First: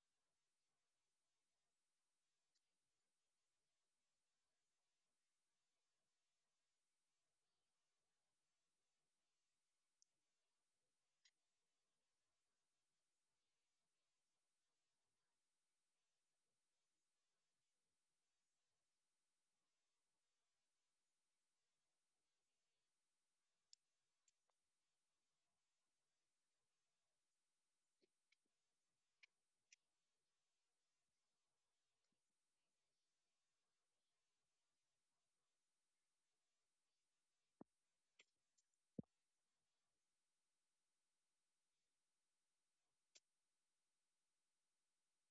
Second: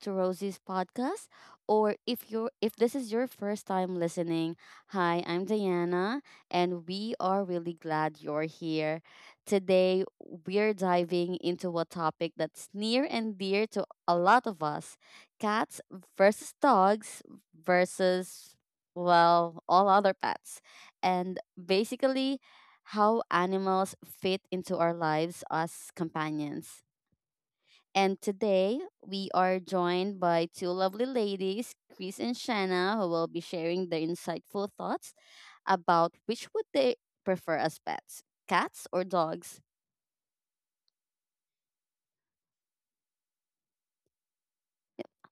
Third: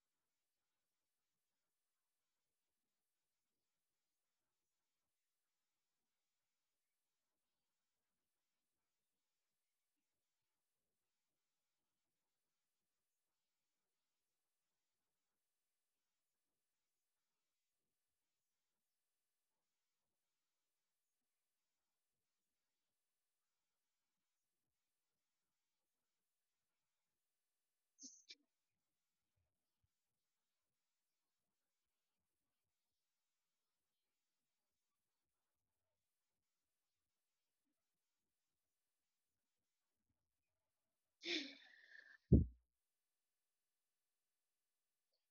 to Rosie's podcast. Or if this is your first time listening, hi, I'm Diana and we are really glad you're here. Today we're diving into a topic that's near and dear to a lot of us. Cats versus dogs versus well, all other pets. And basically how animals fit into our lives as companions. And today we are joined by two lovely ladies, Chris and Shanna, who will be sharing their insightful thoughts about which would they prefer as pets, cats or dogs.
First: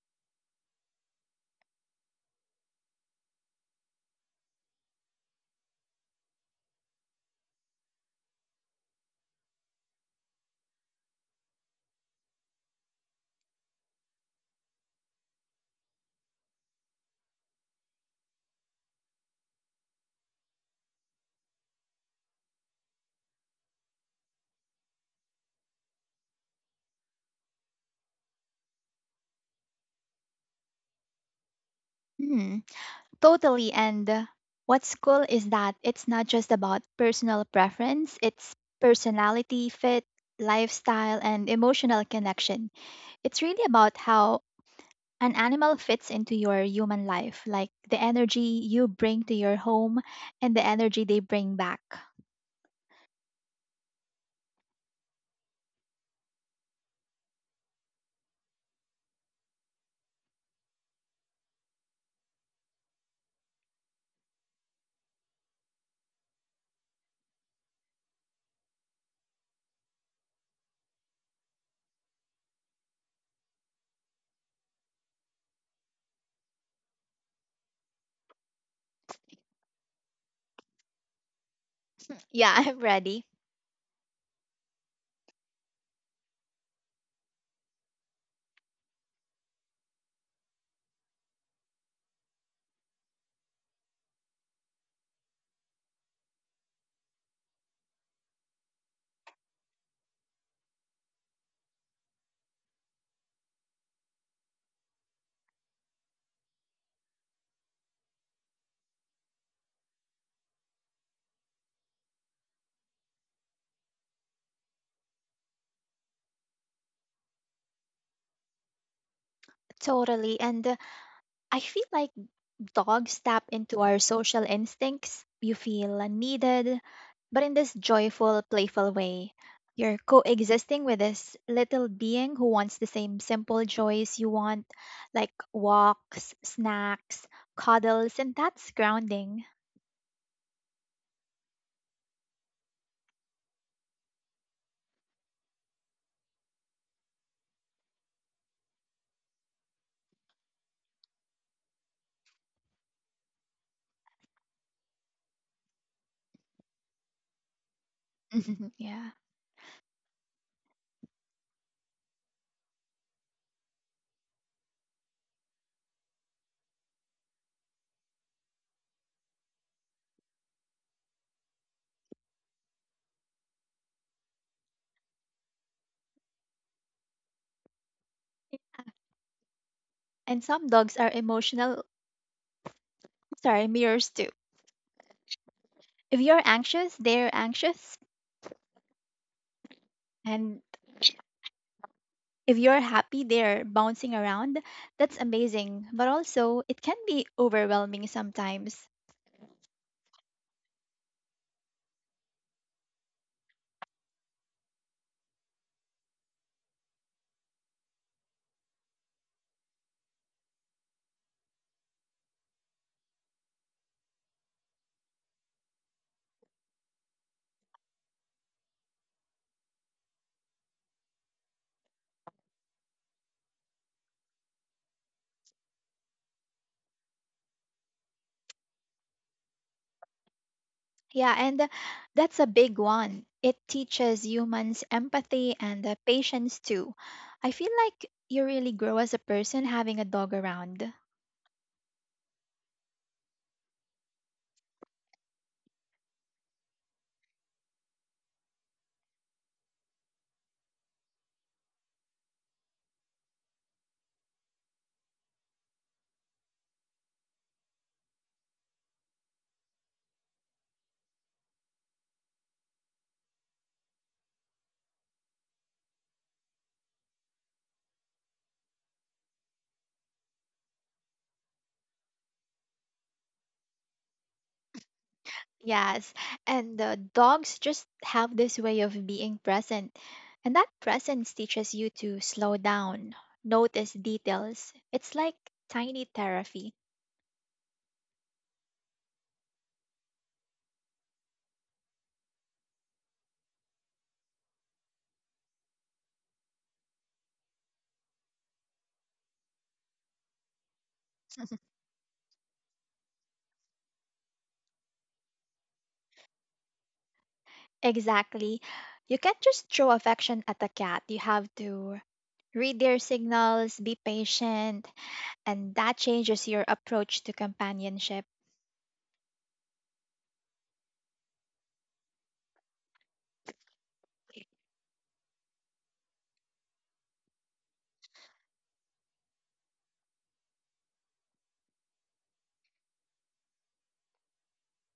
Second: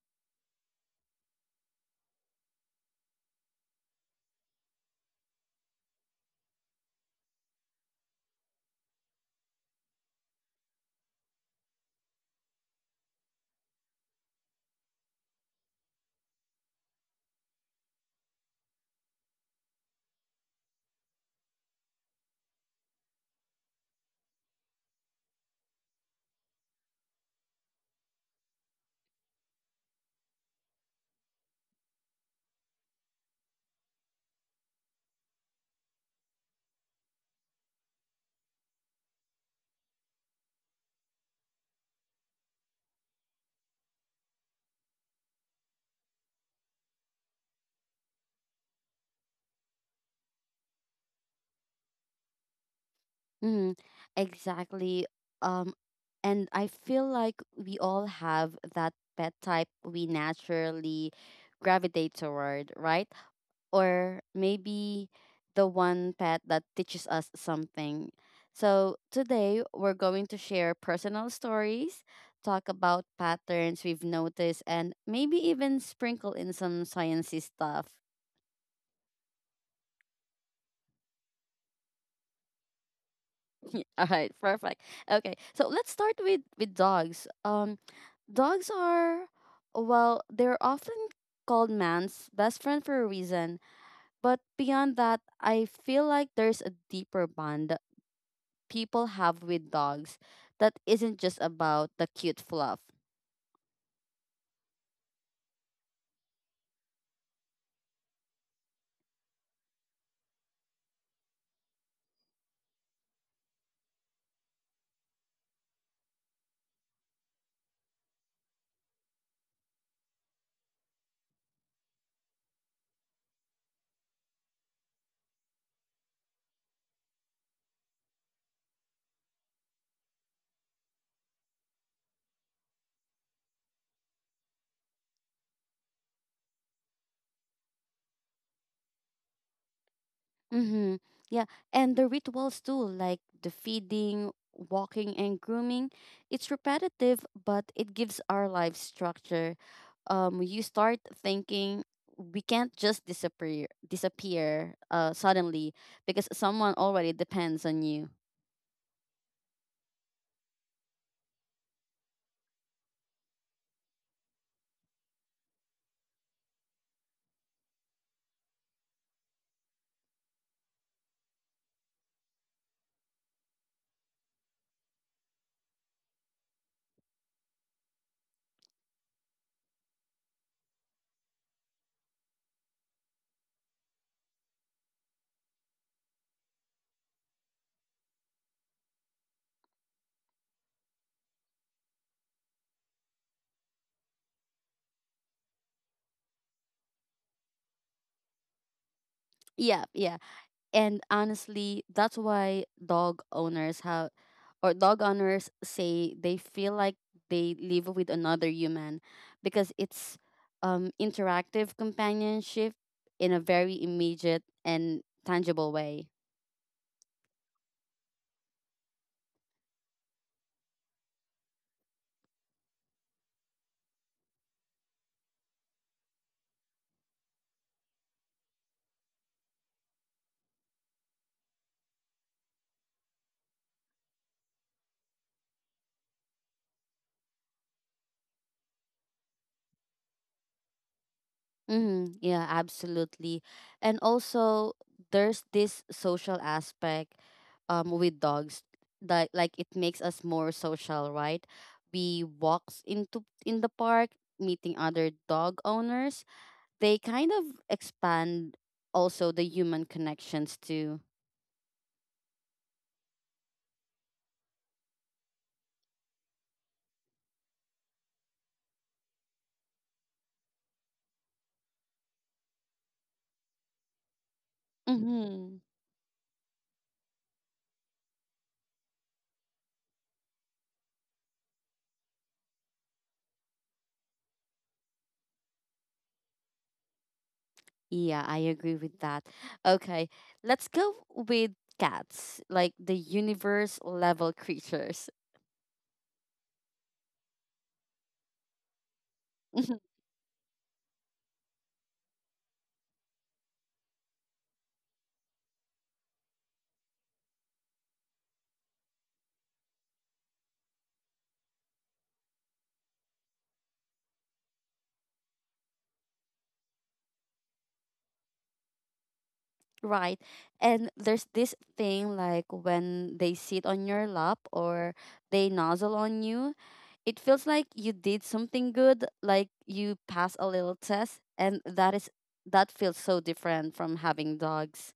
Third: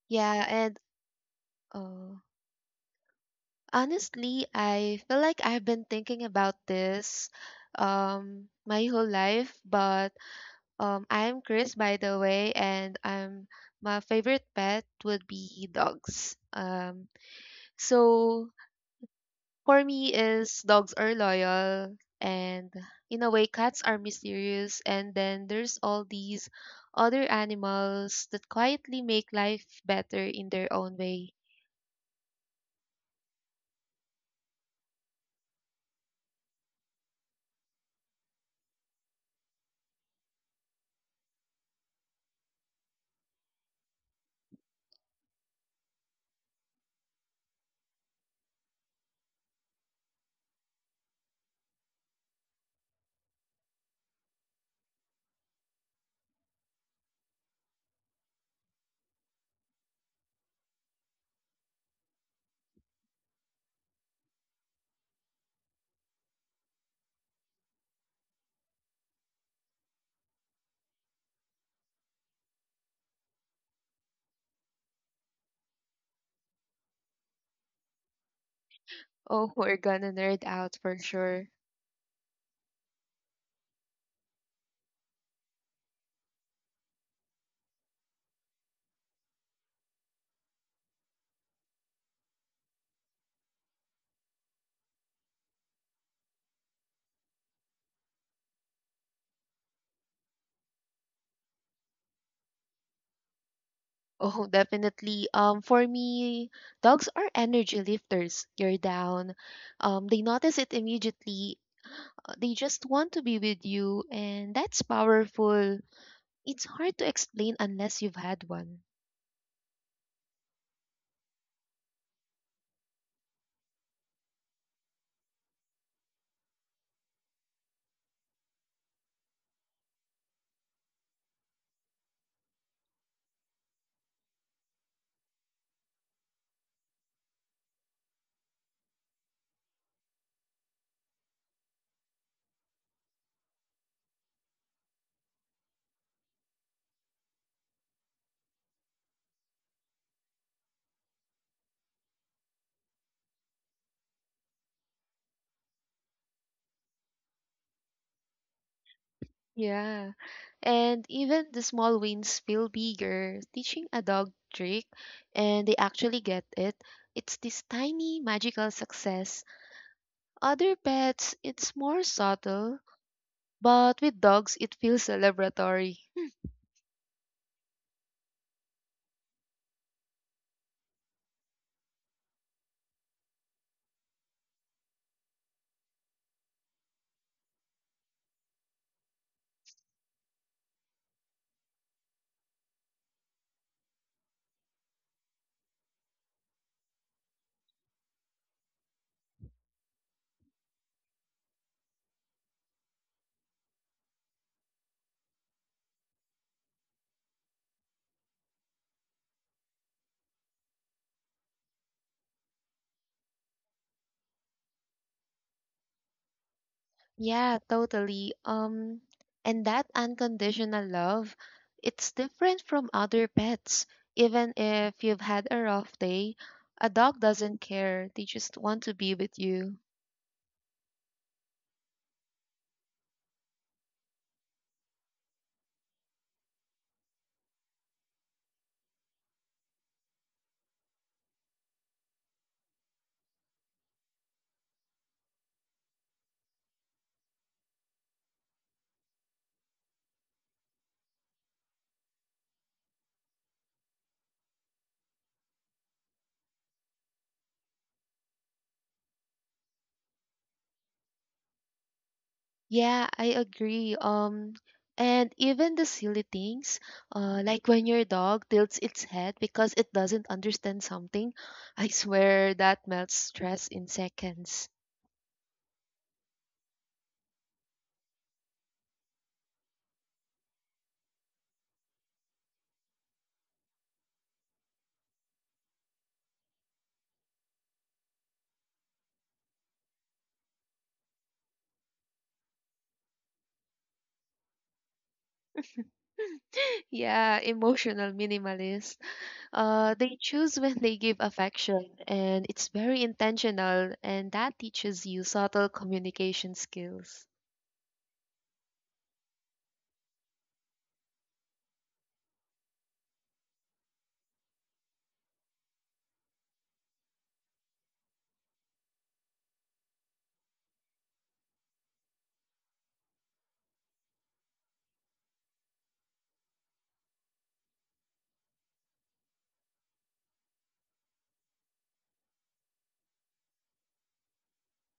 Yeah, and uh, Honestly, I feel like I've been thinking about this my whole life, but I'm Chris by the way, and I'm my favorite pet would be dogs. So for me is dogs are loyal, and in a way cats are mysterious, and then there's all these other animals that quietly make life better in their own way. Hmm, totally. And What's cool is that it's not just about personal preference, it's personality, fit, lifestyle, and emotional connection. It's really about how an animal fits into your human life, like the energy you bring to your home and the energy they bring back. Mm, exactly. Um, and I feel like we all have that pet type we naturally gravitate toward, right? Or maybe the one pet that teaches us something. So, today we're going to share personal stories, talk about patterns we've noticed, and maybe even sprinkle in some sciencey stuff. Oh, we're gonna nerd out for sure. Yeah, I'm ready. All right, perfect. Okay, so let's start with dogs. Dogs are well, they're often called man's best friend for a reason. But beyond that, I feel like there's a deeper bond people have with dogs that isn't just about the cute fluff. Oh, definitely. For me, dogs are energy lifters. You're down. They notice it immediately. They just want to be with you, and that's powerful. It's hard to explain unless you've had one. Totally. And I feel like dogs tap into our social instincts. You feel needed, but in this joyful, playful way. You're coexisting with this little being who wants the same simple joys you want, like walks, snacks, cuddles, and that's grounding. Mm-hmm. Yeah, and the rituals too, like the feeding, walking, and grooming. It's repetitive, but it gives our life structure. You start thinking we can't just disappear suddenly because someone already depends on you. Yeah. Yeah. And even the small wins feel bigger. Teaching a dog trick, and they actually get it. It's this tiny magical success. Other pets, it's more subtle. But with dogs, it feels celebratory. And some dogs are emotional, sorry, mirrors too. If you're anxious, they're anxious. And if you're happy there bouncing around, that's amazing, but also it can be overwhelming sometimes. Yeah, yeah. And honestly, that's why dog owners have, or dog owners say they feel like they live with another human because it's interactive companionship in a very immediate and tangible way. Yeah, totally. And that unconditional love, it's different from other pets. Even if you've had a rough day, a dog doesn't care. They just want to be with you. Yeah, and that's a big one. It teaches humans empathy and patience too. I feel like you really grow as a person having a dog around. Mm-hmm. Yeah, absolutely. And also, there's this social aspect with dogs that like it makes us more social, right? We walks into in the park, meeting other dog owners. They kind of expand also the human connections too. Yeah, I agree. And even the silly things, like when your dog tilts its head because it doesn't understand something, I swear that melts stress in seconds. Mm-hmm. Yes, and dogs just have this way of being present. And that presence teaches you to slow down, notice details. It's like tiny therapy. Yeah, I agree with that. Okay, let's go with cats, like the universe level creatures. Yeah, emotional minimalist. They choose when they give affection, and it's very intentional, and that teaches you subtle communication skills. Exactly. You can't just throw affection at a cat. You have to read their signals, be patient, and that changes your approach to companionship. Right. And there's this thing like when they sit on your lap or they nozzle on you, it feels like you did something good, like you pass a little test, and that feels so different from having dogs.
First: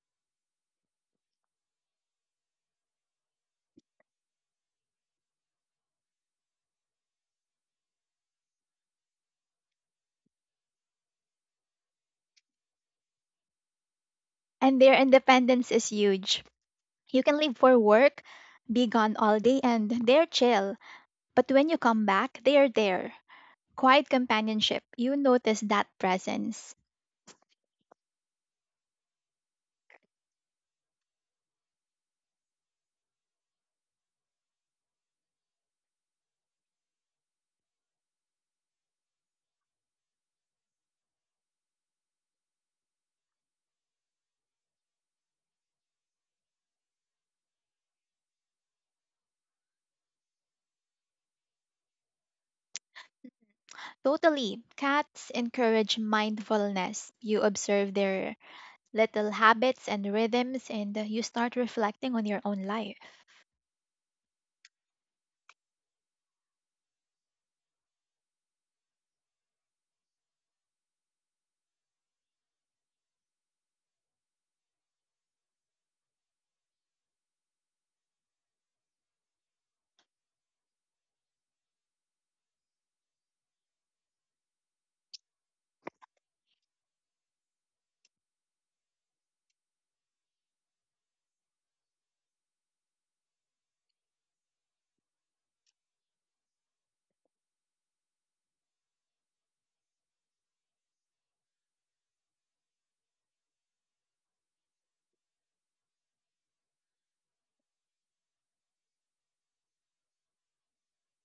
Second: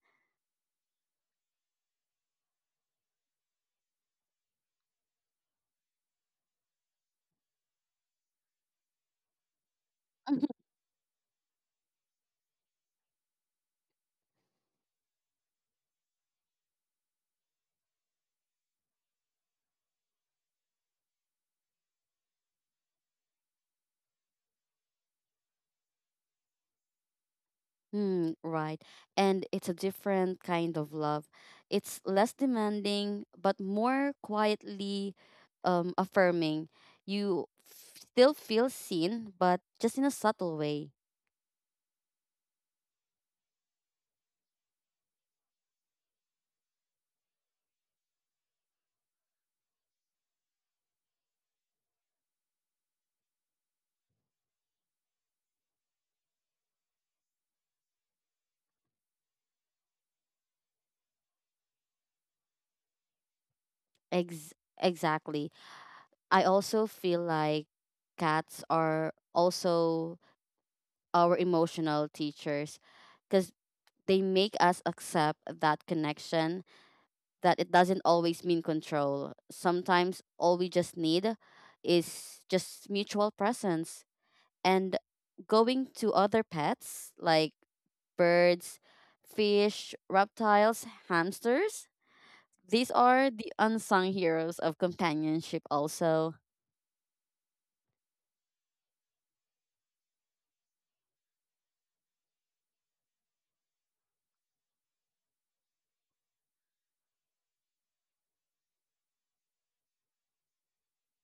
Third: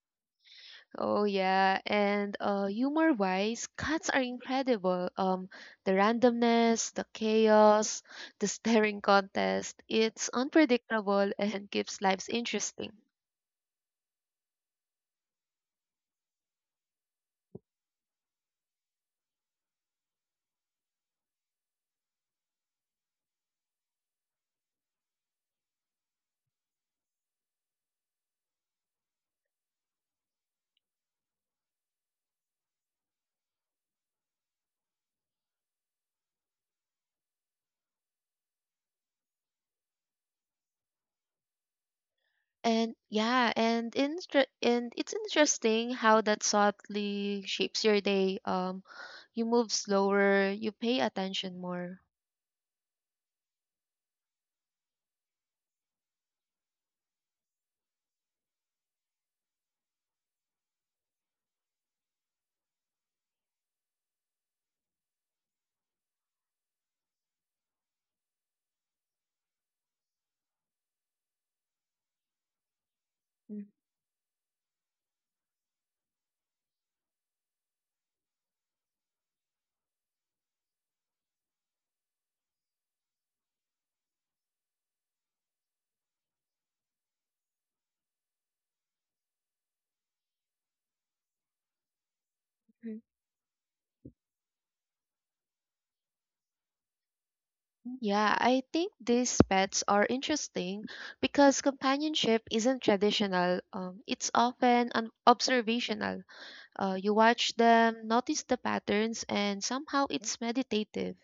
Oh yeah, and humor-wise, cats are incredible. The randomness, the chaos, the staring contest, it's unpredictable and keeps lives interesting. And their independence is huge. You can leave for work, be gone all day, and they're chill. But when you come back, they are there. Quiet companionship. You notice that presence. Mm, right. And it's a different kind of love. It's less demanding, but more quietly affirming. Still feel seen, but just in a subtle way. And it's interesting how that subtly shapes your day. You move slower, you pay attention more. Totally. Cats encourage mindfulness. You observe their little habits and rhythms, and you start reflecting on your own life. Ex- exactly. I also feel like cats are also our emotional teachers because they make us accept that connection, that it doesn't always mean control. Sometimes all we just need is just mutual presence. And going to other pets like birds, fish, reptiles, hamsters, these Mhm. are the unsung heroes of companionship, also. Yeah, I think these pets are interesting because companionship isn't traditional. It's often observational. You watch them, notice the patterns, and somehow it's meditative.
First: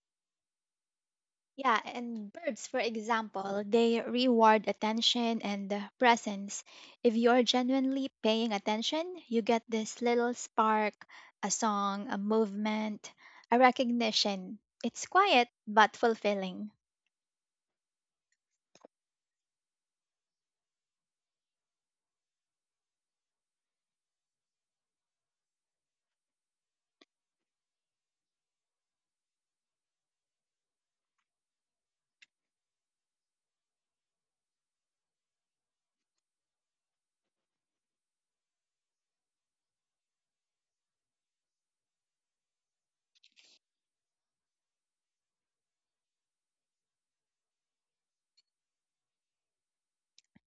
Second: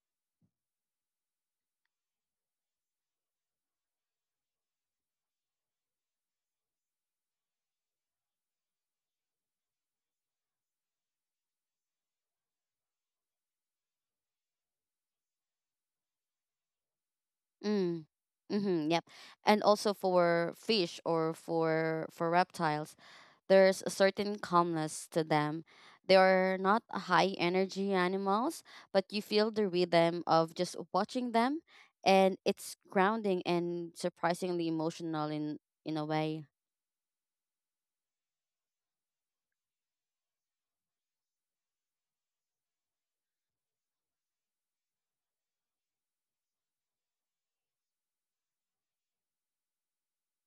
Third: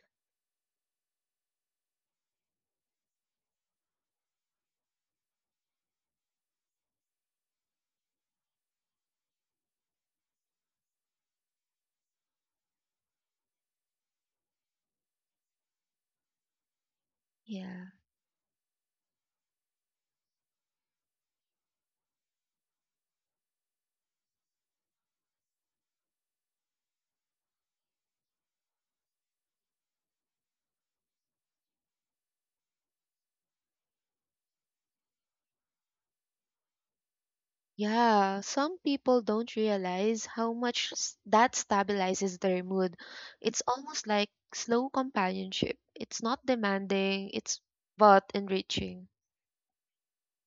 Yeah, and birds, for example, they reward attention and presence. If you're genuinely paying attention, you get this little spark, a song, a movement, a recognition. It's quiet but fulfilling. Yeah. Mm. Mm-hmm, yep. And also for fish or for reptiles, there's a certain calmness to them. They are not high energy animals, but you feel the rhythm of just watching them and it's grounding and surprisingly emotional in a way. Yeah, some people don't realize how much that stabilizes their mood. It's almost like slow companionship. It's not demanding, it's but enriching.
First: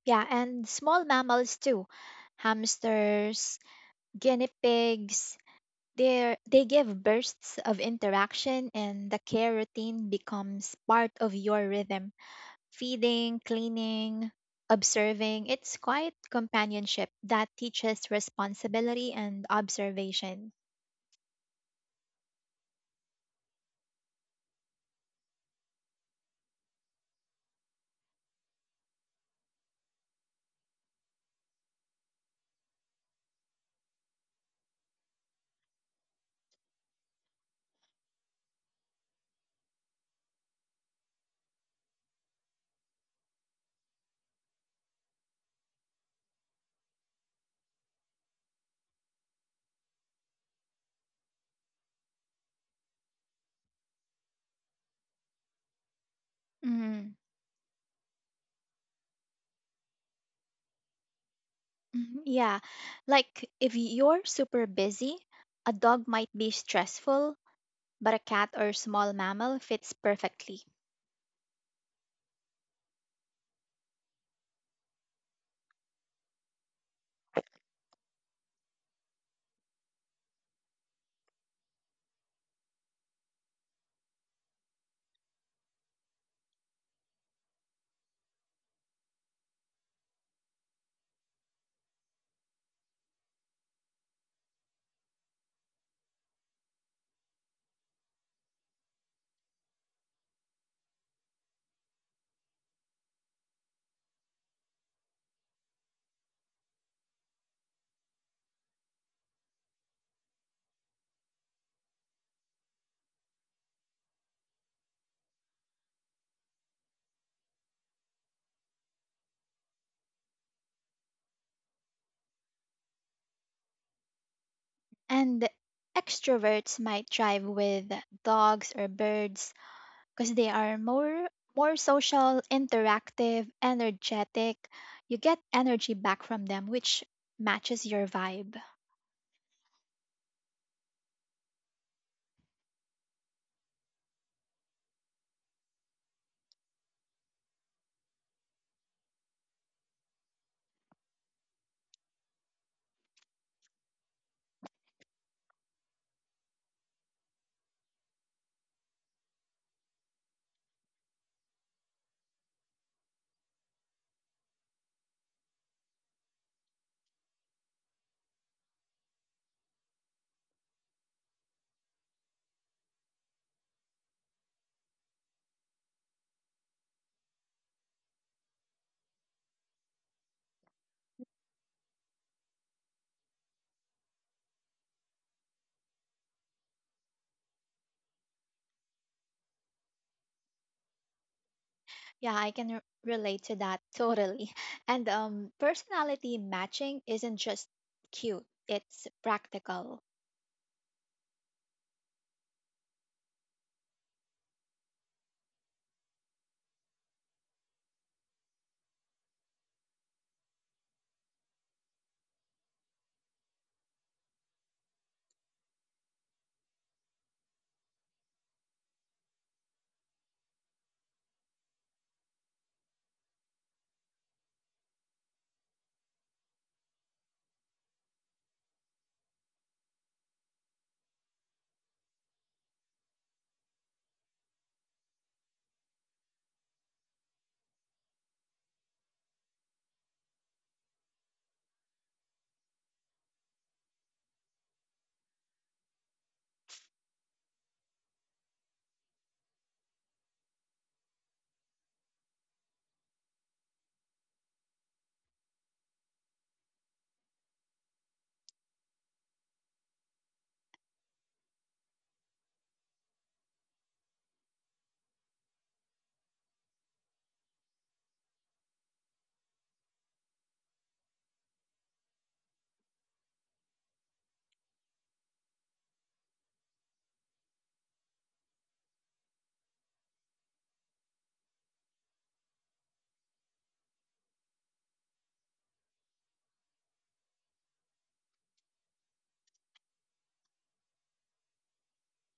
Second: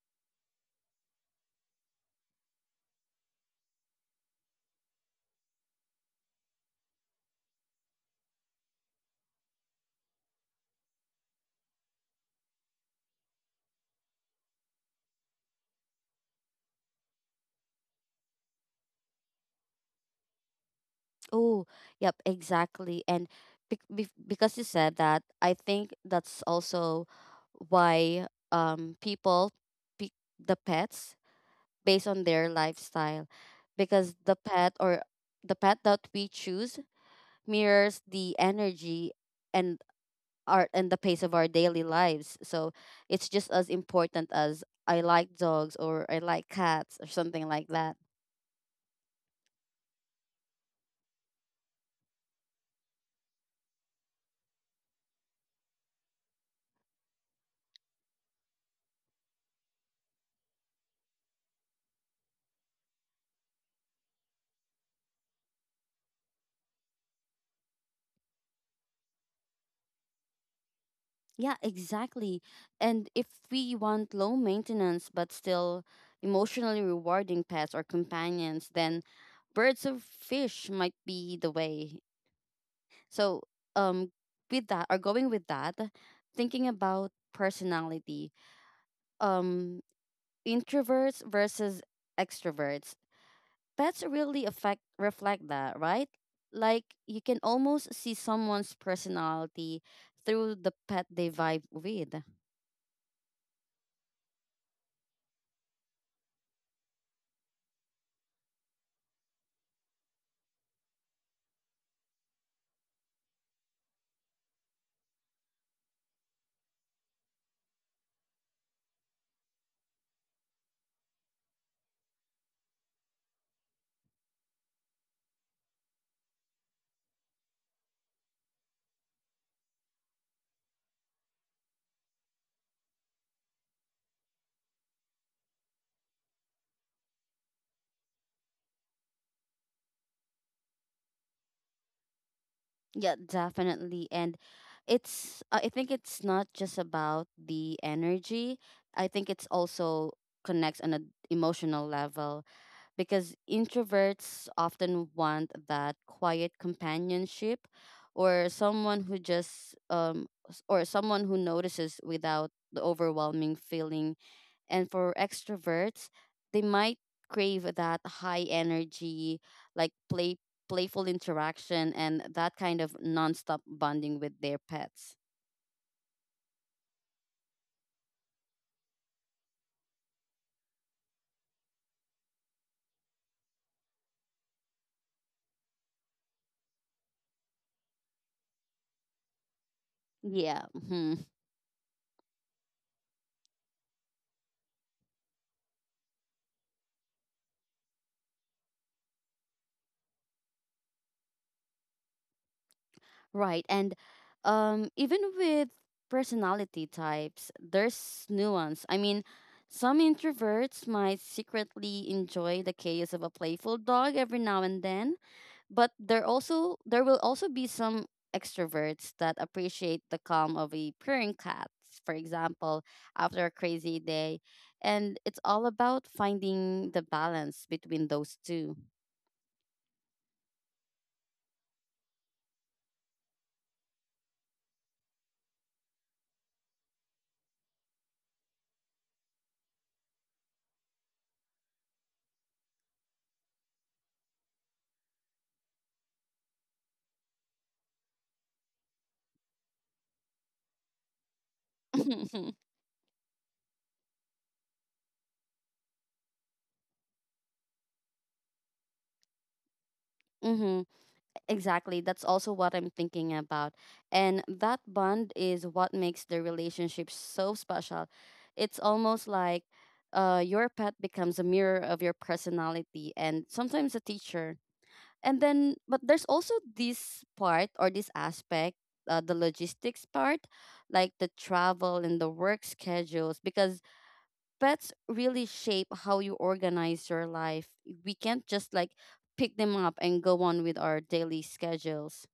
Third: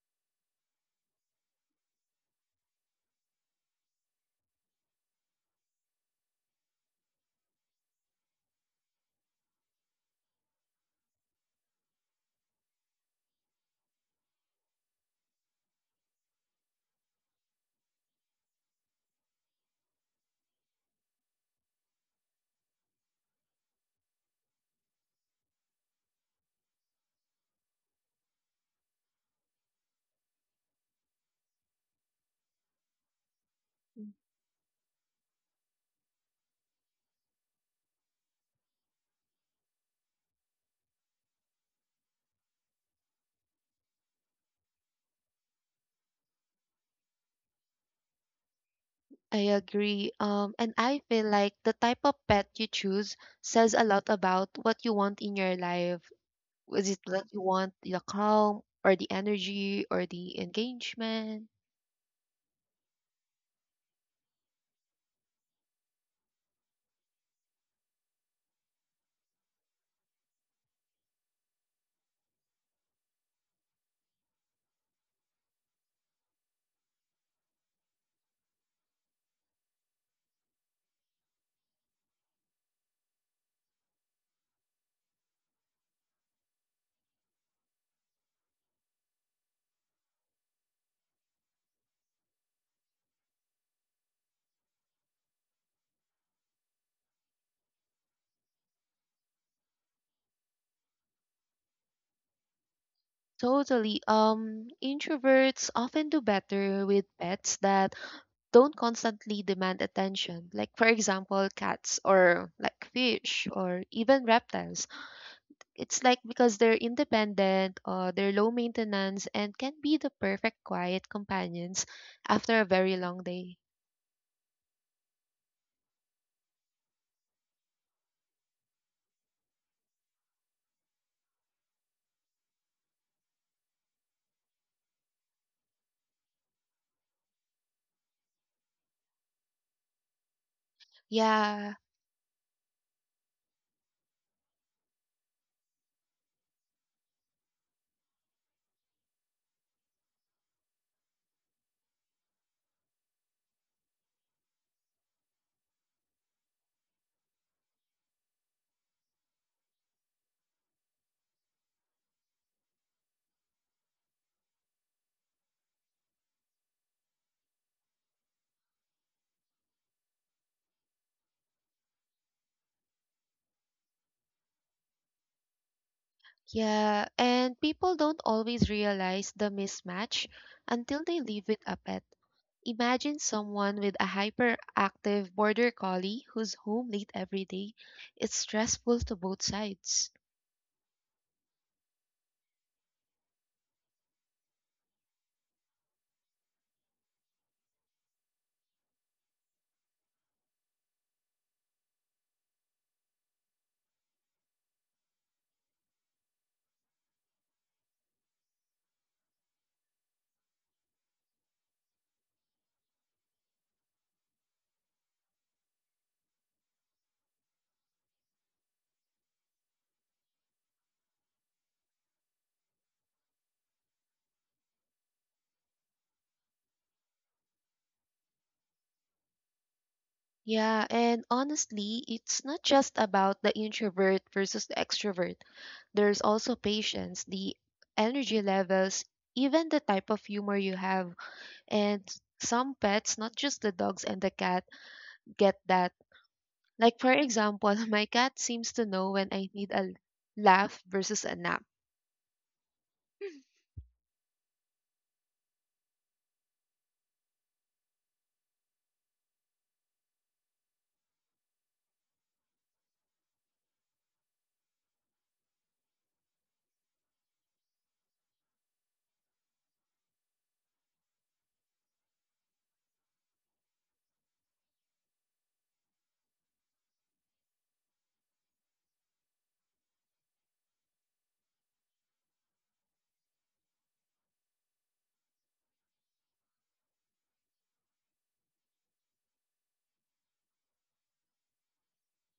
Yeah, and small mammals too, hamsters, guinea pigs, they give bursts of interaction, and the care routine becomes part of your rhythm. Feeding, cleaning, observing, it's quiet companionship that teaches responsibility and observation. Oh, yep, exactly. And because you said that, I think that's also why people pick the pets based on their lifestyle because the pet that we choose mirrors the energy and our and the pace of our daily lives, so it's just as important as I like dogs or I like cats or something like that. I agree. And I feel like the type of pet you choose says a lot about what you want in your life. Is it Mhm. what you want, the calm or the energy or the engagement? Mhm. Yeah, like if you're super busy, a dog might be stressful, but a cat or small mammal fits perfectly. Yeah, exactly. And if we want low maintenance but still emotionally rewarding pets or companions, then birds or fish might be the way. So, um, with that or going with that, thinking about personality, um, introverts versus extroverts, pets really affect reflect that, right? Like you can almost see someone's personality through the pet they vibe with. Totally. Introverts often do better with pets that don't constantly demand attention. Like for example, cats or like fish or even reptiles. It's like because they're independent or they're low maintenance and can be the perfect quiet companions after a very long day. And extroverts might thrive with dogs or birds because they are more social, interactive, energetic. You get energy back from them which matches your vibe. Yeah, Yeah, definitely. And it's I think it's not just about the energy. I think it's also connects on an emotional level because introverts often want that quiet companionship or someone who just or someone who notices without the overwhelming feeling, and for extroverts they might crave that high energy, like playful interaction and that kind of nonstop bonding with their pets. yeah. And people don't always realize the mismatch until they live with a pet. Imagine someone with a hyperactive border collie who's home late every day. It's stressful to both sides. Yeah. Yeah, I can relate to that totally. And personality matching isn't just cute, it's practical. Right. And even with personality types, there's nuance. I mean, some introverts might secretly enjoy the chaos of a playful dog every now and then, but there will also be some extroverts that appreciate the calm of a purring cat, for example, after a crazy day. And it's all about finding the balance between those two. Yeah, and honestly, it's not just about the introvert versus the extrovert. There's also patience, the energy levels, even the type of humor you have. And some pets, not just the dogs and the cat, get that. Like, for example, my cat seems to know when I need a laugh versus a nap. Mm-hmm. Exactly. That's also what I'm thinking about. And that bond is what makes the relationship so special. It's almost like your pet becomes a mirror of your personality and sometimes a teacher. And then, but there's also this aspect, the logistics part, like the travel and the work schedules, because pets really shape how you organize your life. We can't just like pick them up and go on with our daily schedules.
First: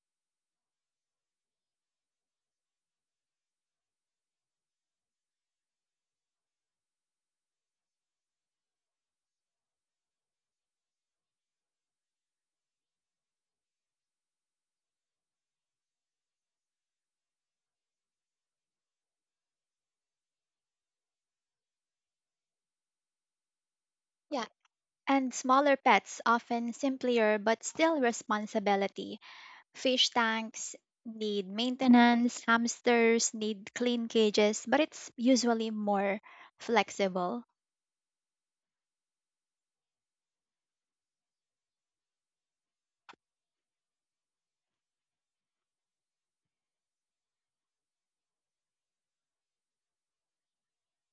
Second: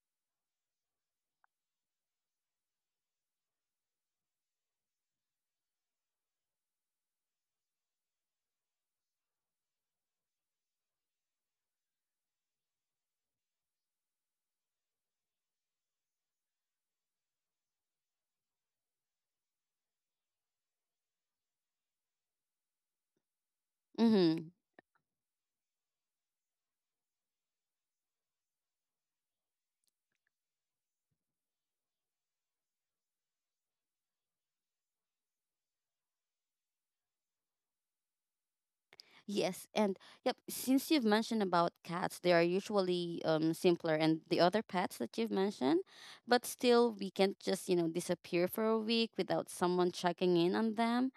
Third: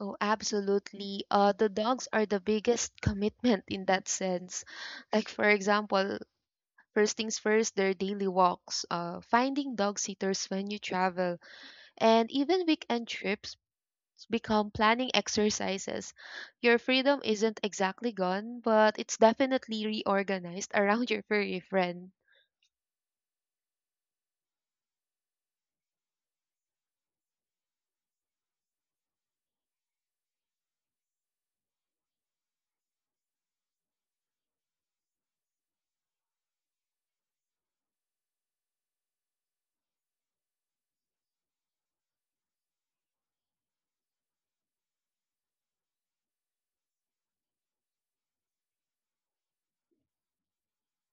Oh, absolutely. The dogs are the biggest commitment in that sense. Like, for example, first things first, their daily walks, finding dog sitters when you travel, and even weekend trips become planning exercises. Your freedom isn't exactly gone, but it's definitely reorganized around your furry friend. Mm-hmm. Yeah, and smaller pets often simpler but still responsibility. Fish tanks need maintenance, hamsters need clean cages, but it's usually more flexible. Yes, and yep. Since you've mentioned about cats, they are usually simpler, and the other pets that you've mentioned, but still we can't just you know disappear for a week without someone checking in on them,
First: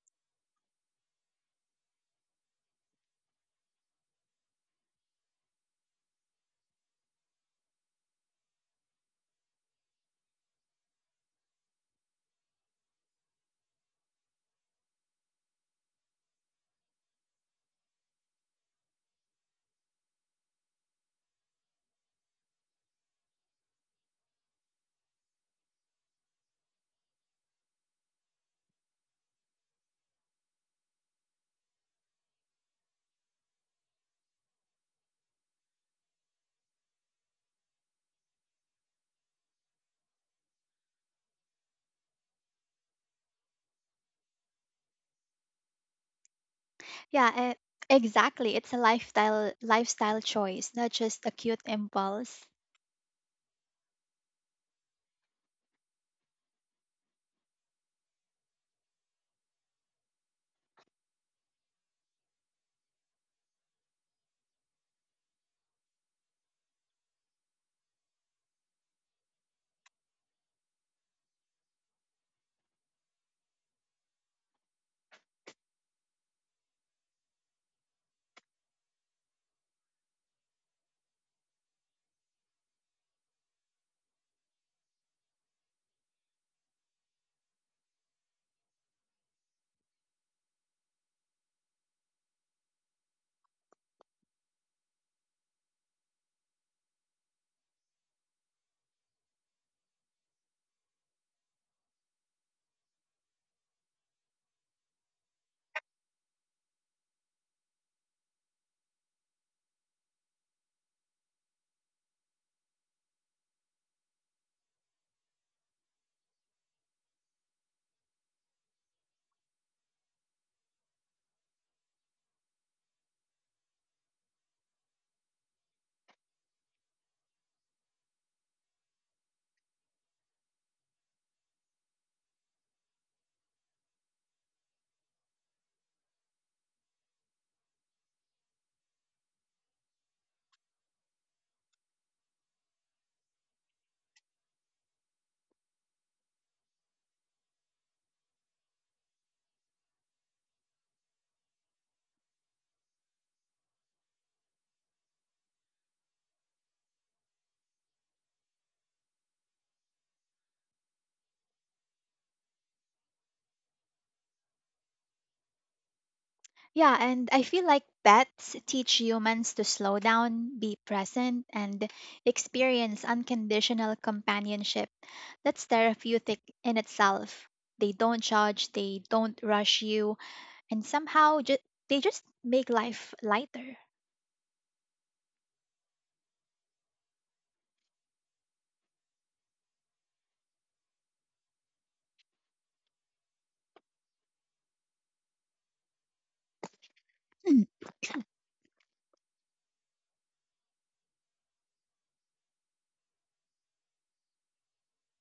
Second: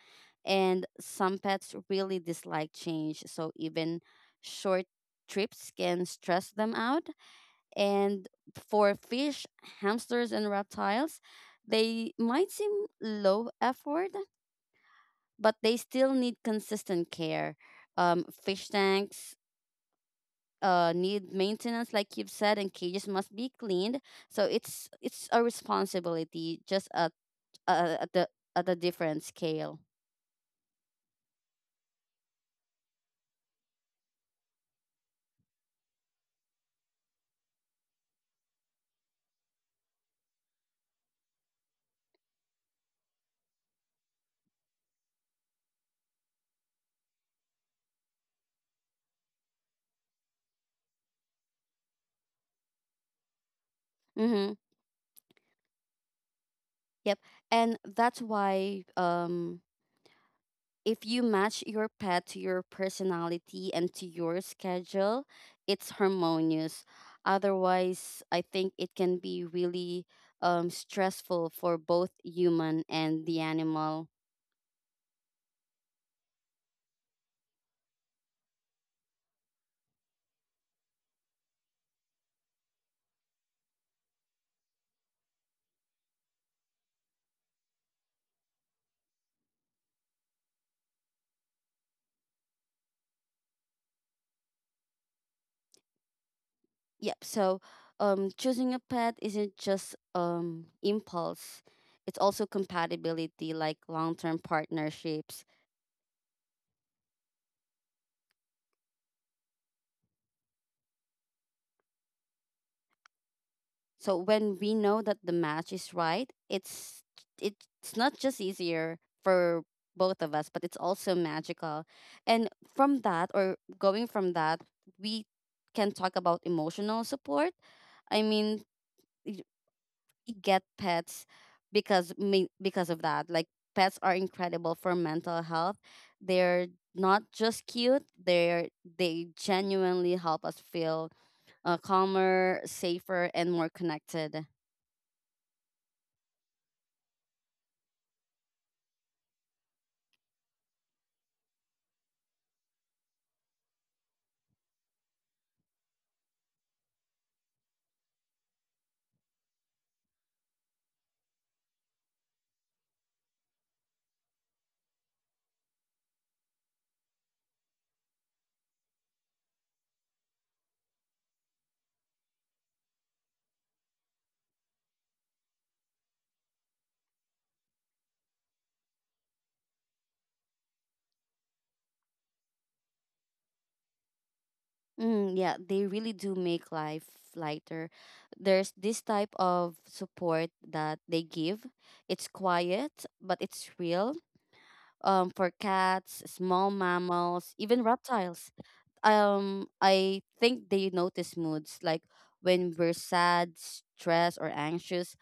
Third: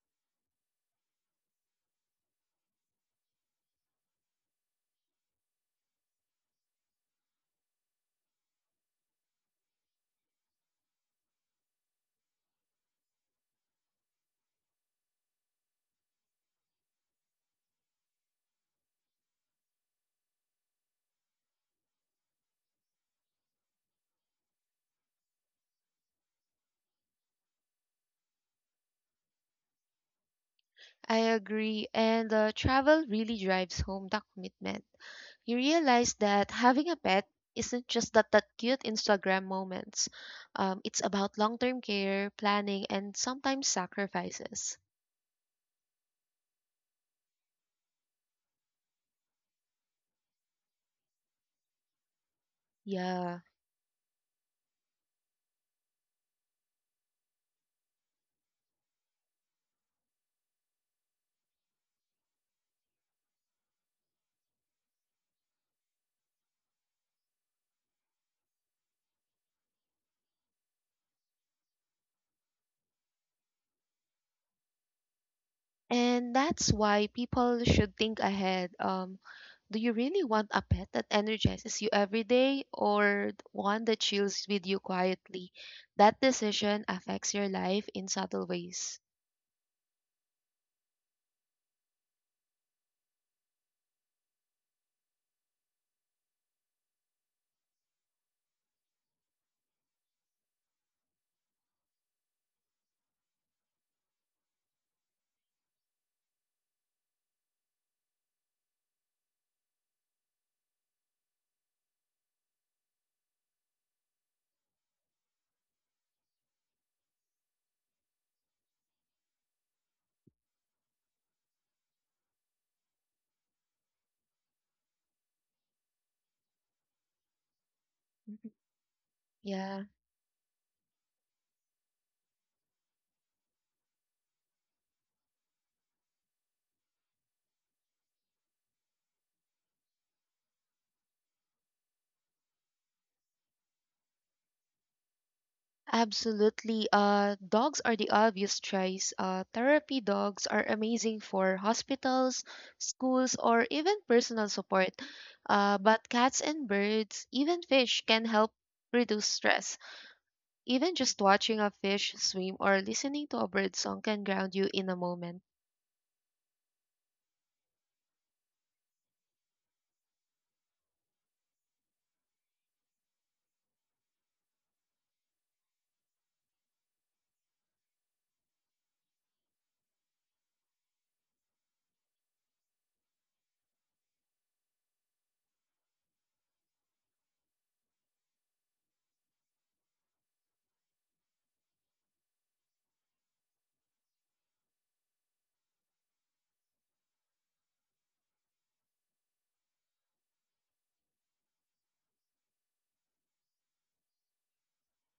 and some pets really dislike change, so even short trips can stress them out. And for fish, hamsters, and reptiles, they might seem low effort but they still need consistent care. Fish tanks need maintenance, like you've said, and cages must be cleaned. So it's a responsibility, just at the at a different scale. I agree, and travel really drives home that commitment. You realize that having a pet isn't just that, cute Instagram moments. It's about long term care, planning, and sometimes sacrifices. Yeah, exactly. It's a lifestyle choice, not just a cute impulse. Yeah. Mm-hmm. Yep, and that's why if you match your pet to your personality and to your schedule, it's harmonious. Otherwise, I think it can be really stressful for both human and the animal. And that's why people should think ahead. Do you really want a pet that energizes you every day or one that chills with you quietly? That decision affects your life in subtle ways. Yep. So, choosing a pet isn't just impulse; it's also compatibility, like long-term partnerships. So when we know that the match is right, it's not just easier for both of us, but it's also magical. And from that or going from that, we can talk about emotional support. I Mhm. mean, y- Yeah. you get pets because of that. Like pets are incredible for mental health. They're not just cute; they genuinely help us feel calmer, safer, and more connected. Absolutely. Dogs are the obvious choice. Therapy dogs are amazing for hospitals, schools, or even personal support. But cats and birds, even fish, can help reduce stress. Even just watching a fish swim or listening to a bird song can ground you in a moment. Yeah, and I feel like pets teach humans to slow down, be present, and experience unconditional companionship. That's therapeutic in itself. They don't judge, they don't rush you, and somehow they just make life lighter. Mm, yeah, they really do make life lighter. There's this type of support that they give. It's quiet, but it's real. For cats, small mammals, even reptiles. I think they notice moods like when we're sad, stressed, or anxious.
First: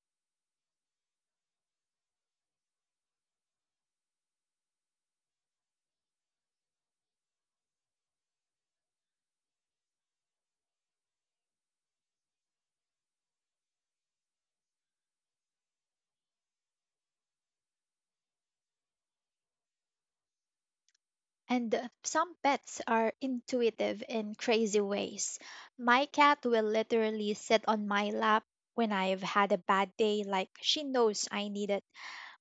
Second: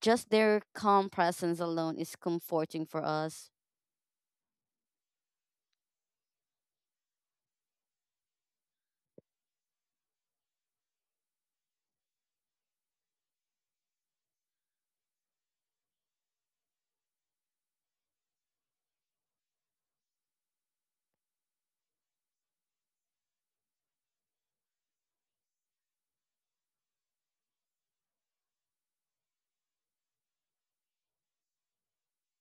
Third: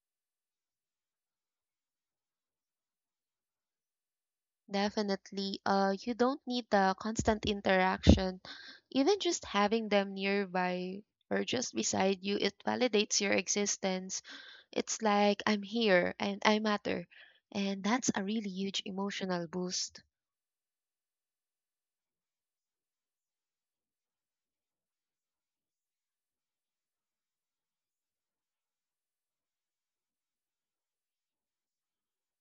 Just their calm presence alone is comforting for us. Definitely. You don't need the constant interaction. Even just having them nearby or just beside you, it validates your existence. It's like I'm here and I matter. And that's a really huge emotional boost. And some pets are intuitive in crazy ways. My cat will literally sit on my lap when I've had a bad day, like she knows I need it.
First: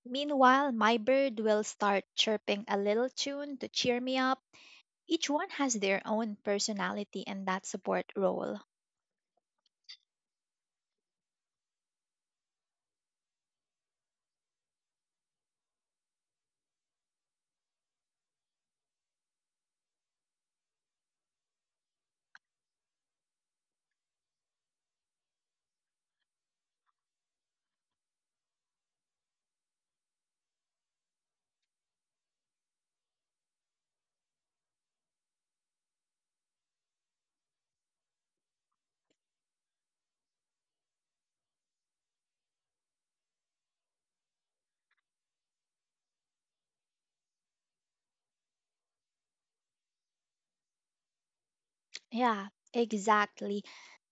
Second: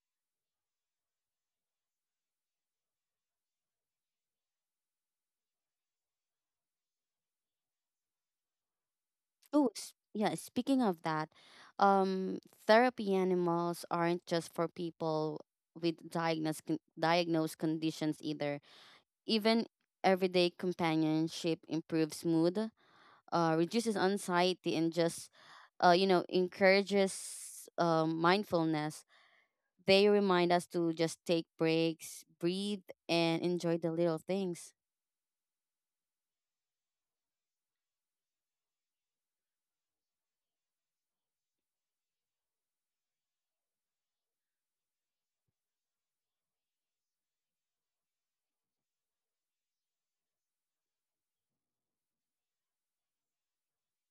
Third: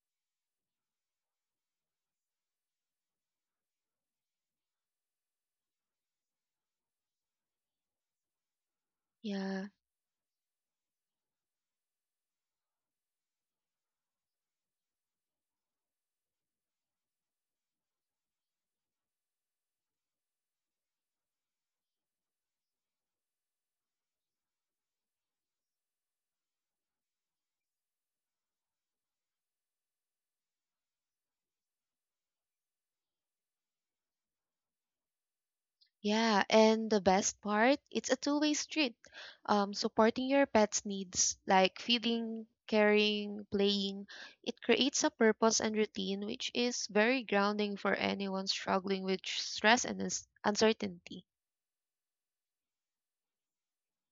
Meanwhile, my bird will start chirping a little tune to cheer me up. Each one has their own personality and that support role. Yeah. Yeah. Speaking of that, um, therapy animals aren't just for people with diagnosed conditions either. Even everyday companionship improves mood, reduces anxiety, and just, you know, encourages mindfulness. They remind us to just take breaks, breathe, and enjoy the little things. Yeah, and the best part, it's a two-way street. Supporting your pet's needs, like feeding, caring, playing, it creates a purpose and routine, which is very grounding for anyone struggling with stress and uncertainty. Yeah, exactly.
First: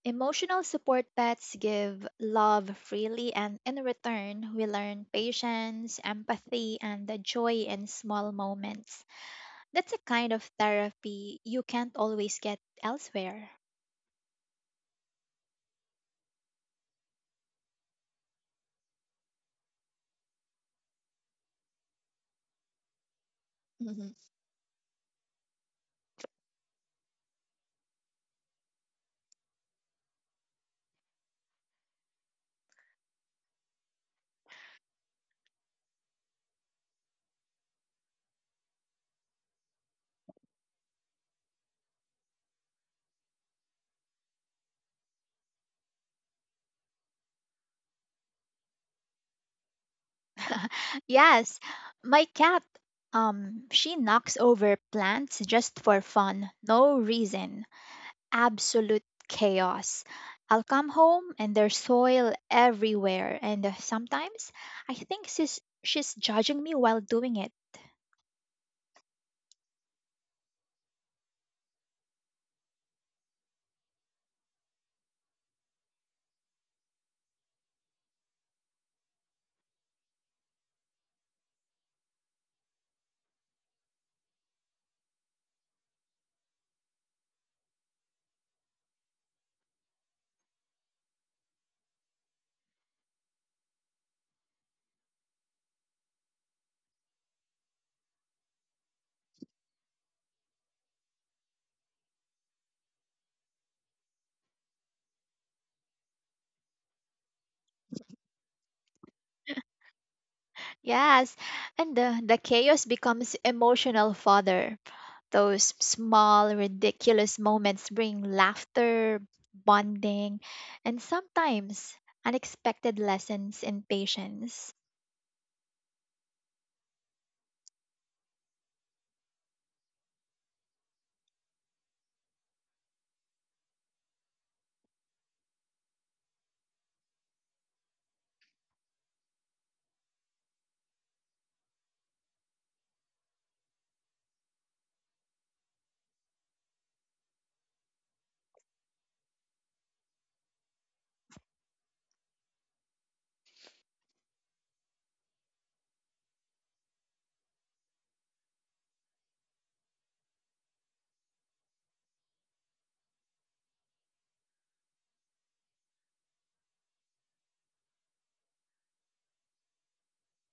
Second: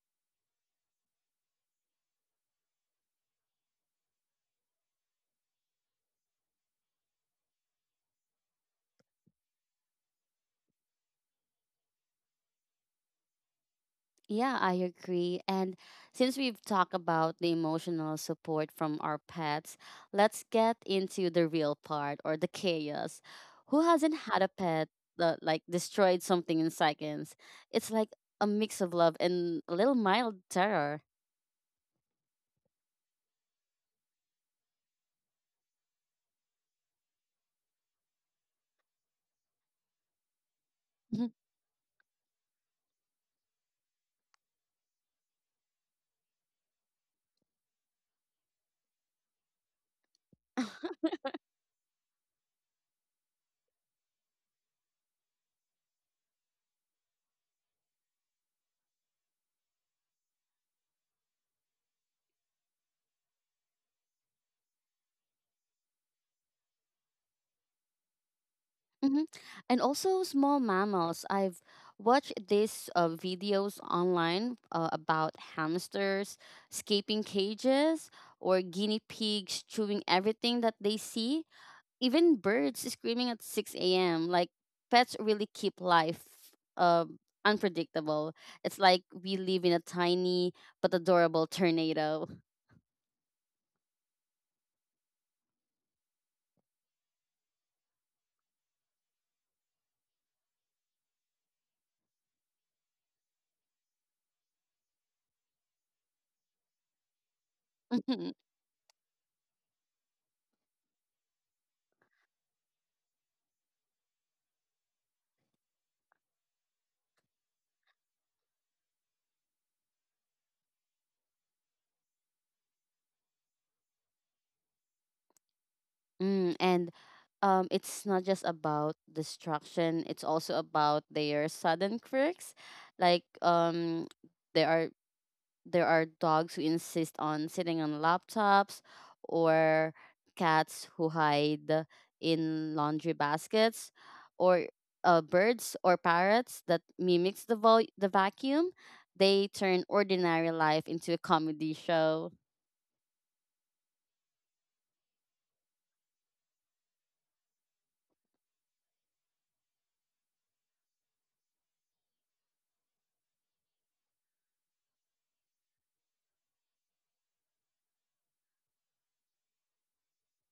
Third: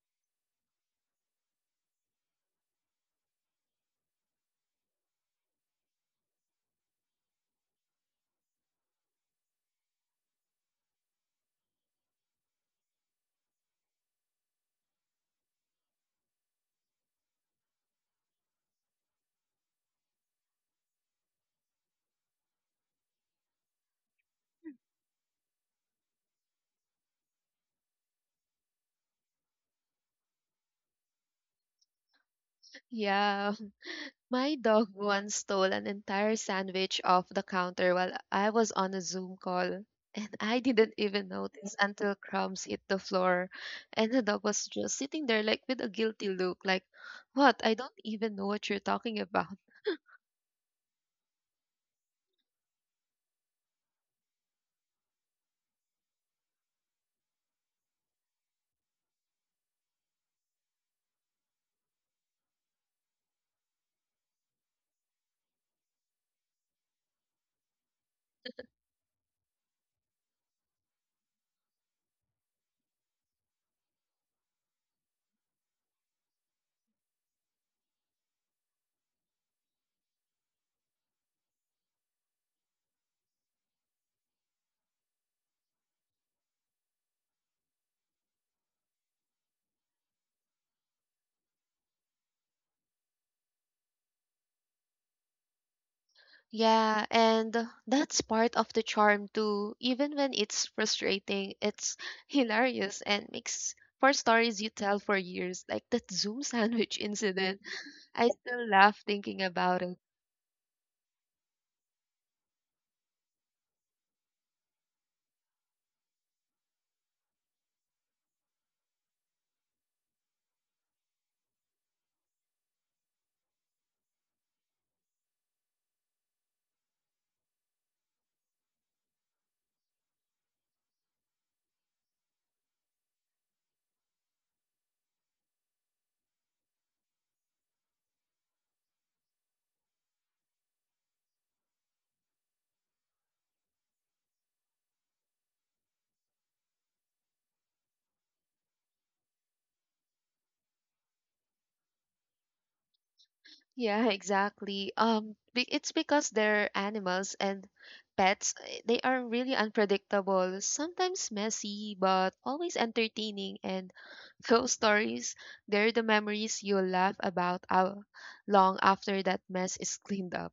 Emotional support pets give love freely, and in return, we learn patience, empathy, and the joy in small moments. That's a kind of therapy you can't always get elsewhere. Yeah, I agree. And since we've talked about the emotional support from our pets, let's get into the real part or the chaos. Who Mhm. hasn't had a pet that like destroyed something in seconds? It's like a mix of love and a little mild terror. Yeah. My dog once stole an entire sandwich off the counter while I was on a Zoom call, and I didn't even notice until crumbs hit the floor. And the dog was just sitting there, like with a guilty look, like, "What? I don't even know what you're talking about." Yes, my cat, she knocks over plants just for fun, no reason. Absolute chaos. I'll come home and there's soil everywhere, and sometimes I think she's judging me while doing it. Mm-hmm. And also small mammals. I've watched these videos online about hamsters escaping cages or guinea pigs chewing everything that they see. Even birds screaming at 6 a.m. Like pets really keep life uh, unpredictable. It's like we live in a tiny but adorable tornado. Yeah, and that's part of the charm too. Even when it's frustrating, it's hilarious and makes for stories you tell for years, like that Zoom sandwich incident. I still laugh thinking about it. Yes, and the chaos becomes emotional fodder. Those small, ridiculous moments bring laughter, bonding, and sometimes unexpected lessons in patience. Mm, and it's not just about distraction, it's also about their sudden quirks. Like there are there are dogs who insist on sitting on laptops, or cats who hide in laundry baskets, or birds or parrots that mimics the vacuum. They turn ordinary life into a comedy show. Yeah, exactly. It's because they're animals and pets. They are really unpredictable, sometimes messy, but always entertaining. And those stories, they're the memories you'll laugh about long after that mess is cleaned up.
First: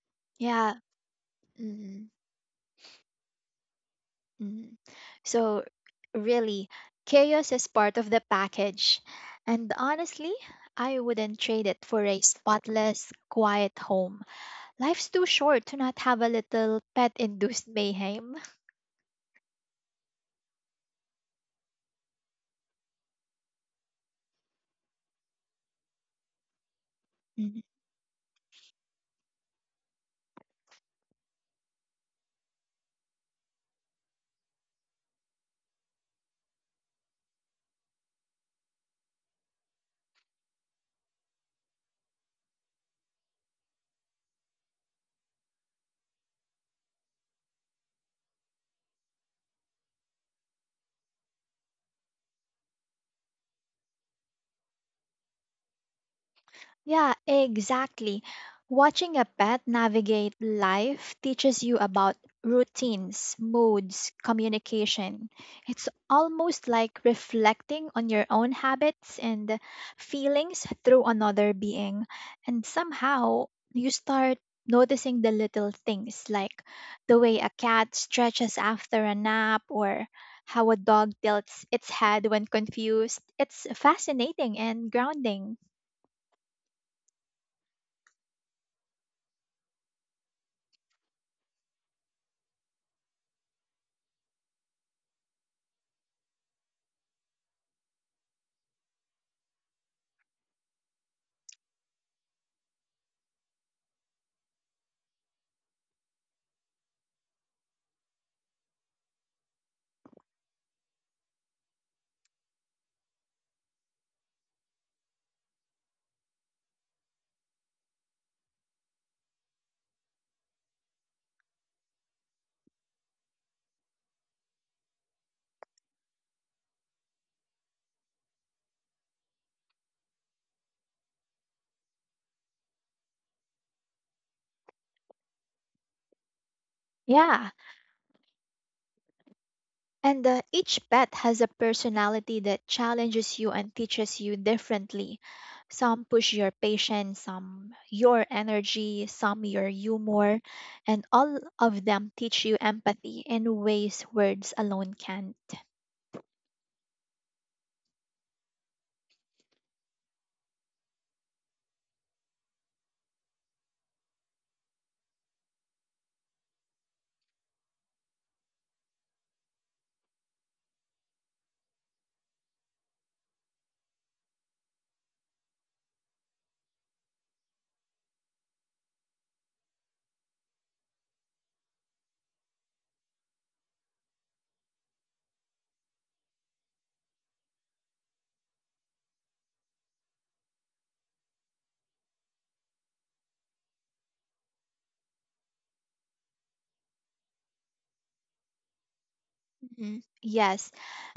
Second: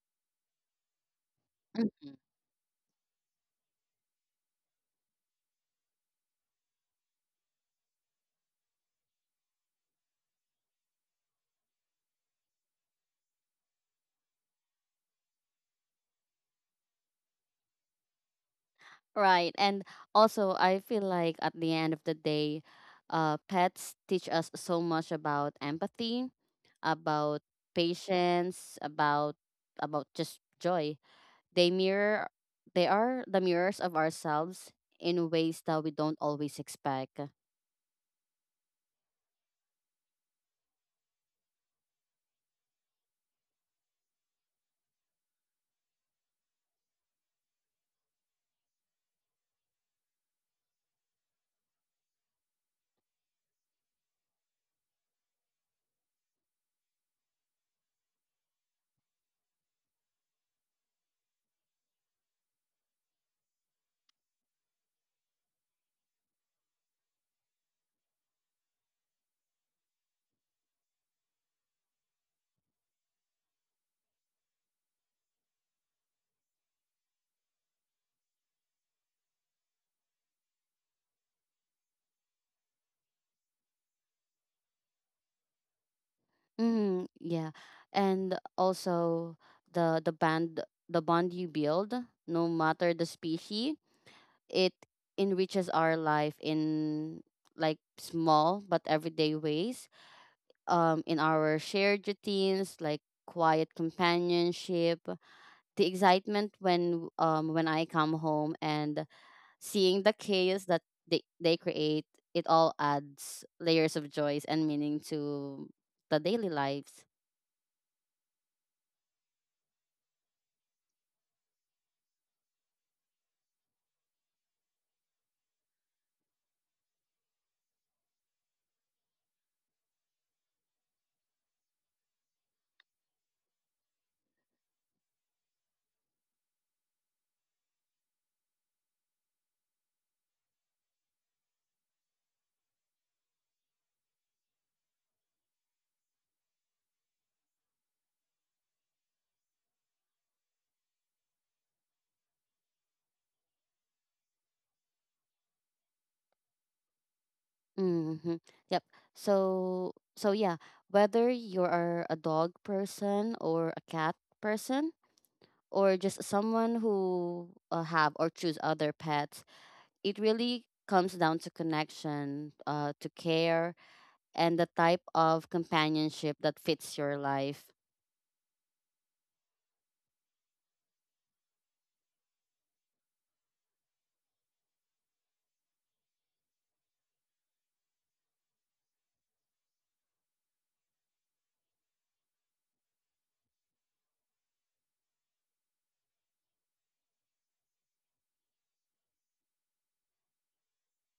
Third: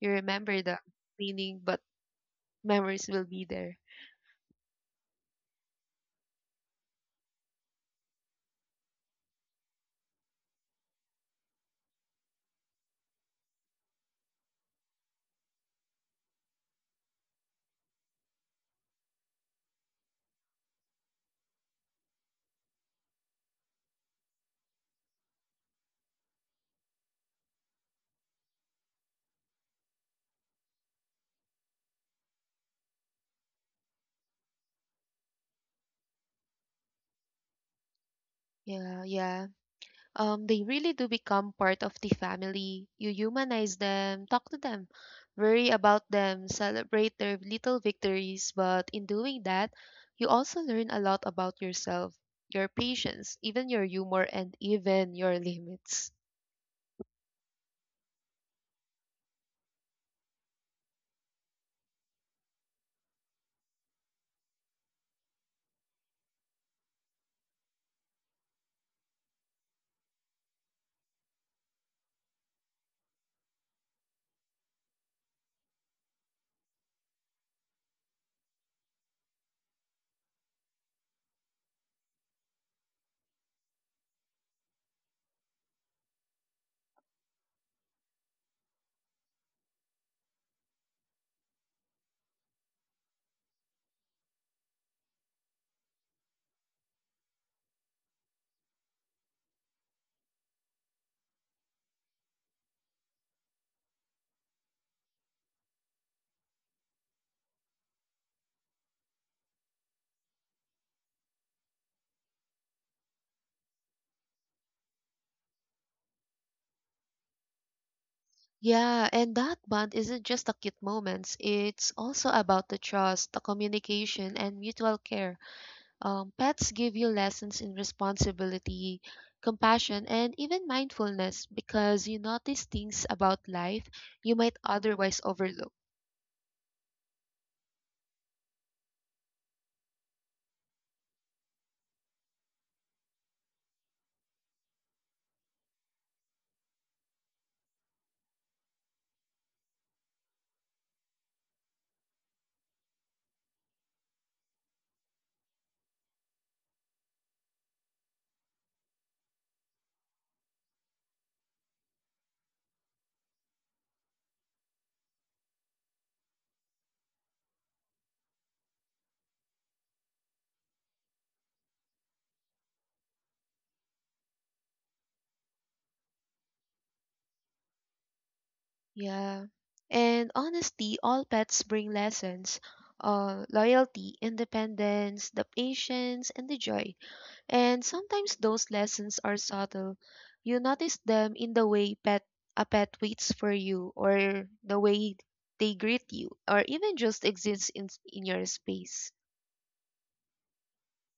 You remember Yeah. the cleaning, but Mm-hmm. memories will be there. Mm. So, really, chaos is part of the package. And honestly, I wouldn't trade it for a spotless, quiet home. Life's too short to not have a little pet induced mayhem. Right. And also, I feel like at the end of the day, pets teach us so much about empathy, about patience, about just joy. They mirror they are the mirrors of ourselves in ways that we don't always expect. Yeah, yeah. They really do become part of the family. You humanize them, talk to them, worry about them, celebrate their little victories. But in doing that, you also learn a lot about yourself, your patience, even your humor, and even your limits. Yeah, exactly. Watching a pet navigate life teaches you about routines, moods, communication. It's almost like reflecting on your own habits and feelings through another being. And somehow you start noticing the little things like the way a cat stretches after a nap or how a dog tilts its head when confused. It's fascinating and grounding. Mm, yeah. And also the the band the bond you build, no matter the species, it enriches our life in like small but everyday ways in our shared routines, like quiet companionship, the excitement when I come home and seeing the chaos that they create. It all adds layers of joys and meaning to the daily lives. Yeah, and that bond isn't just the cute moments, it's also about the trust, the communication, and mutual care. Pets give you lessons in responsibility, compassion, and even mindfulness because you notice things about life you might otherwise overlook. Yeah. And each pet has a personality that challenges you and teaches you differently. Some push your patience, some your energy, some your humor, and all of them teach you empathy in ways words alone can't. Mm-hmm. Yep. So yeah, whether you're a dog person or a cat person or just someone who have or choose other pets, it really comes down to connection, to care, and the type of companionship that fits your life. Yeah. And honestly, all pets bring lessons loyalty, independence, the patience, and the joy. And sometimes those lessons are subtle. You notice them in the way pet a pet waits for you, or the way they greet you, or even just exists in your space. Mhm. Yes.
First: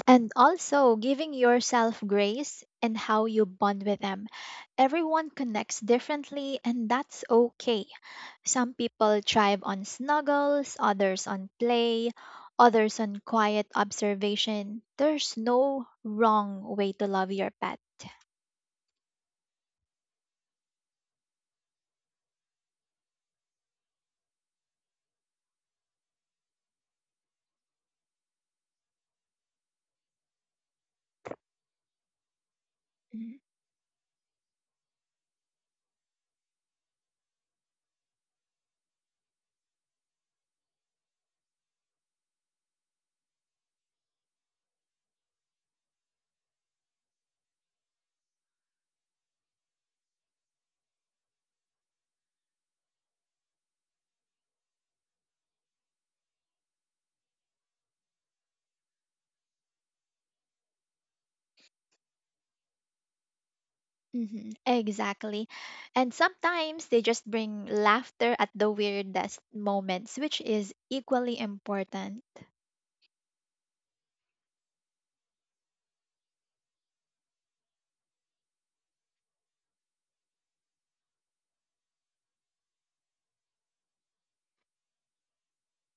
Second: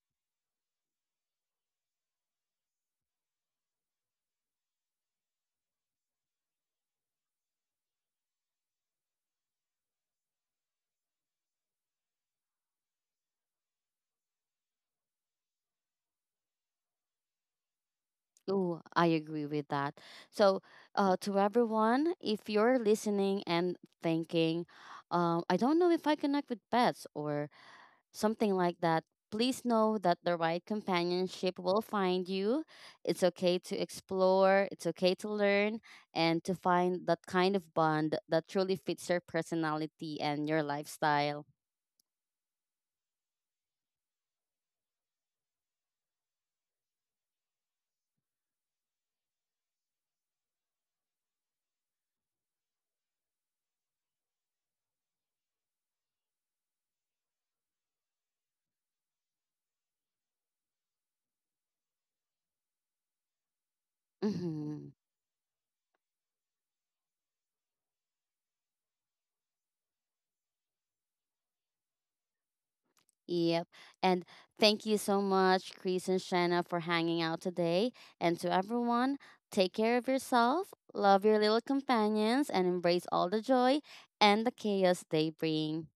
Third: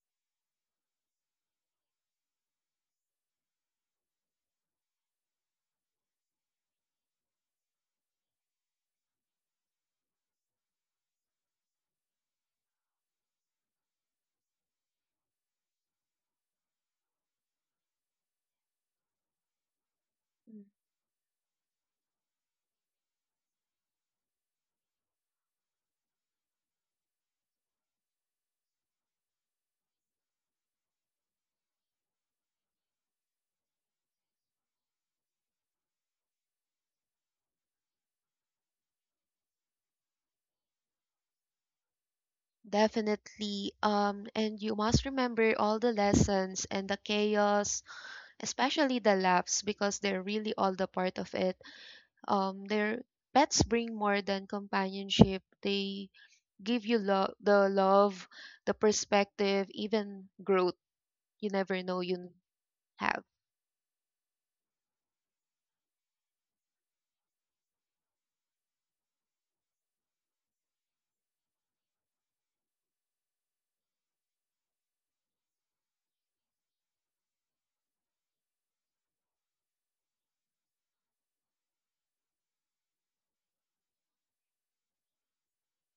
And also giving yourself grace and how you bond with them. Everyone connects differently, and that's okay. Some people thrive on snuggles, others on play, others on quiet observation. There's no wrong way to love your pet. Oh, I agree with that. So Mm. To everyone, if you're listening and thinking, I don't know if I connect with pets or something like that. Please know that the right companionship will find you. It's okay to explore, it's okay to learn, and to find that kind of bond that truly fits your personality and your lifestyle. Definitely. And you must remember all the lessons and the chaos, especially the laughs, because they're really all the part of it. Their Pets bring more than companionship. They give you the love, the perspective, even growth. You never know. You have. Mm-hmm. Hmm. Exactly. And sometimes they just bring laughter at the weirdest moments, which is equally important. Yep. And thank you so much, Chris and Shanna, for hanging out today. And to everyone, take care of yourself, love your little companions, and embrace all the joy and the chaos they bring.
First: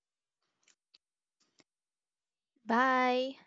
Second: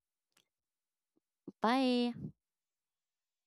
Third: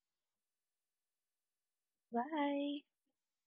Bye. Bye. Bye.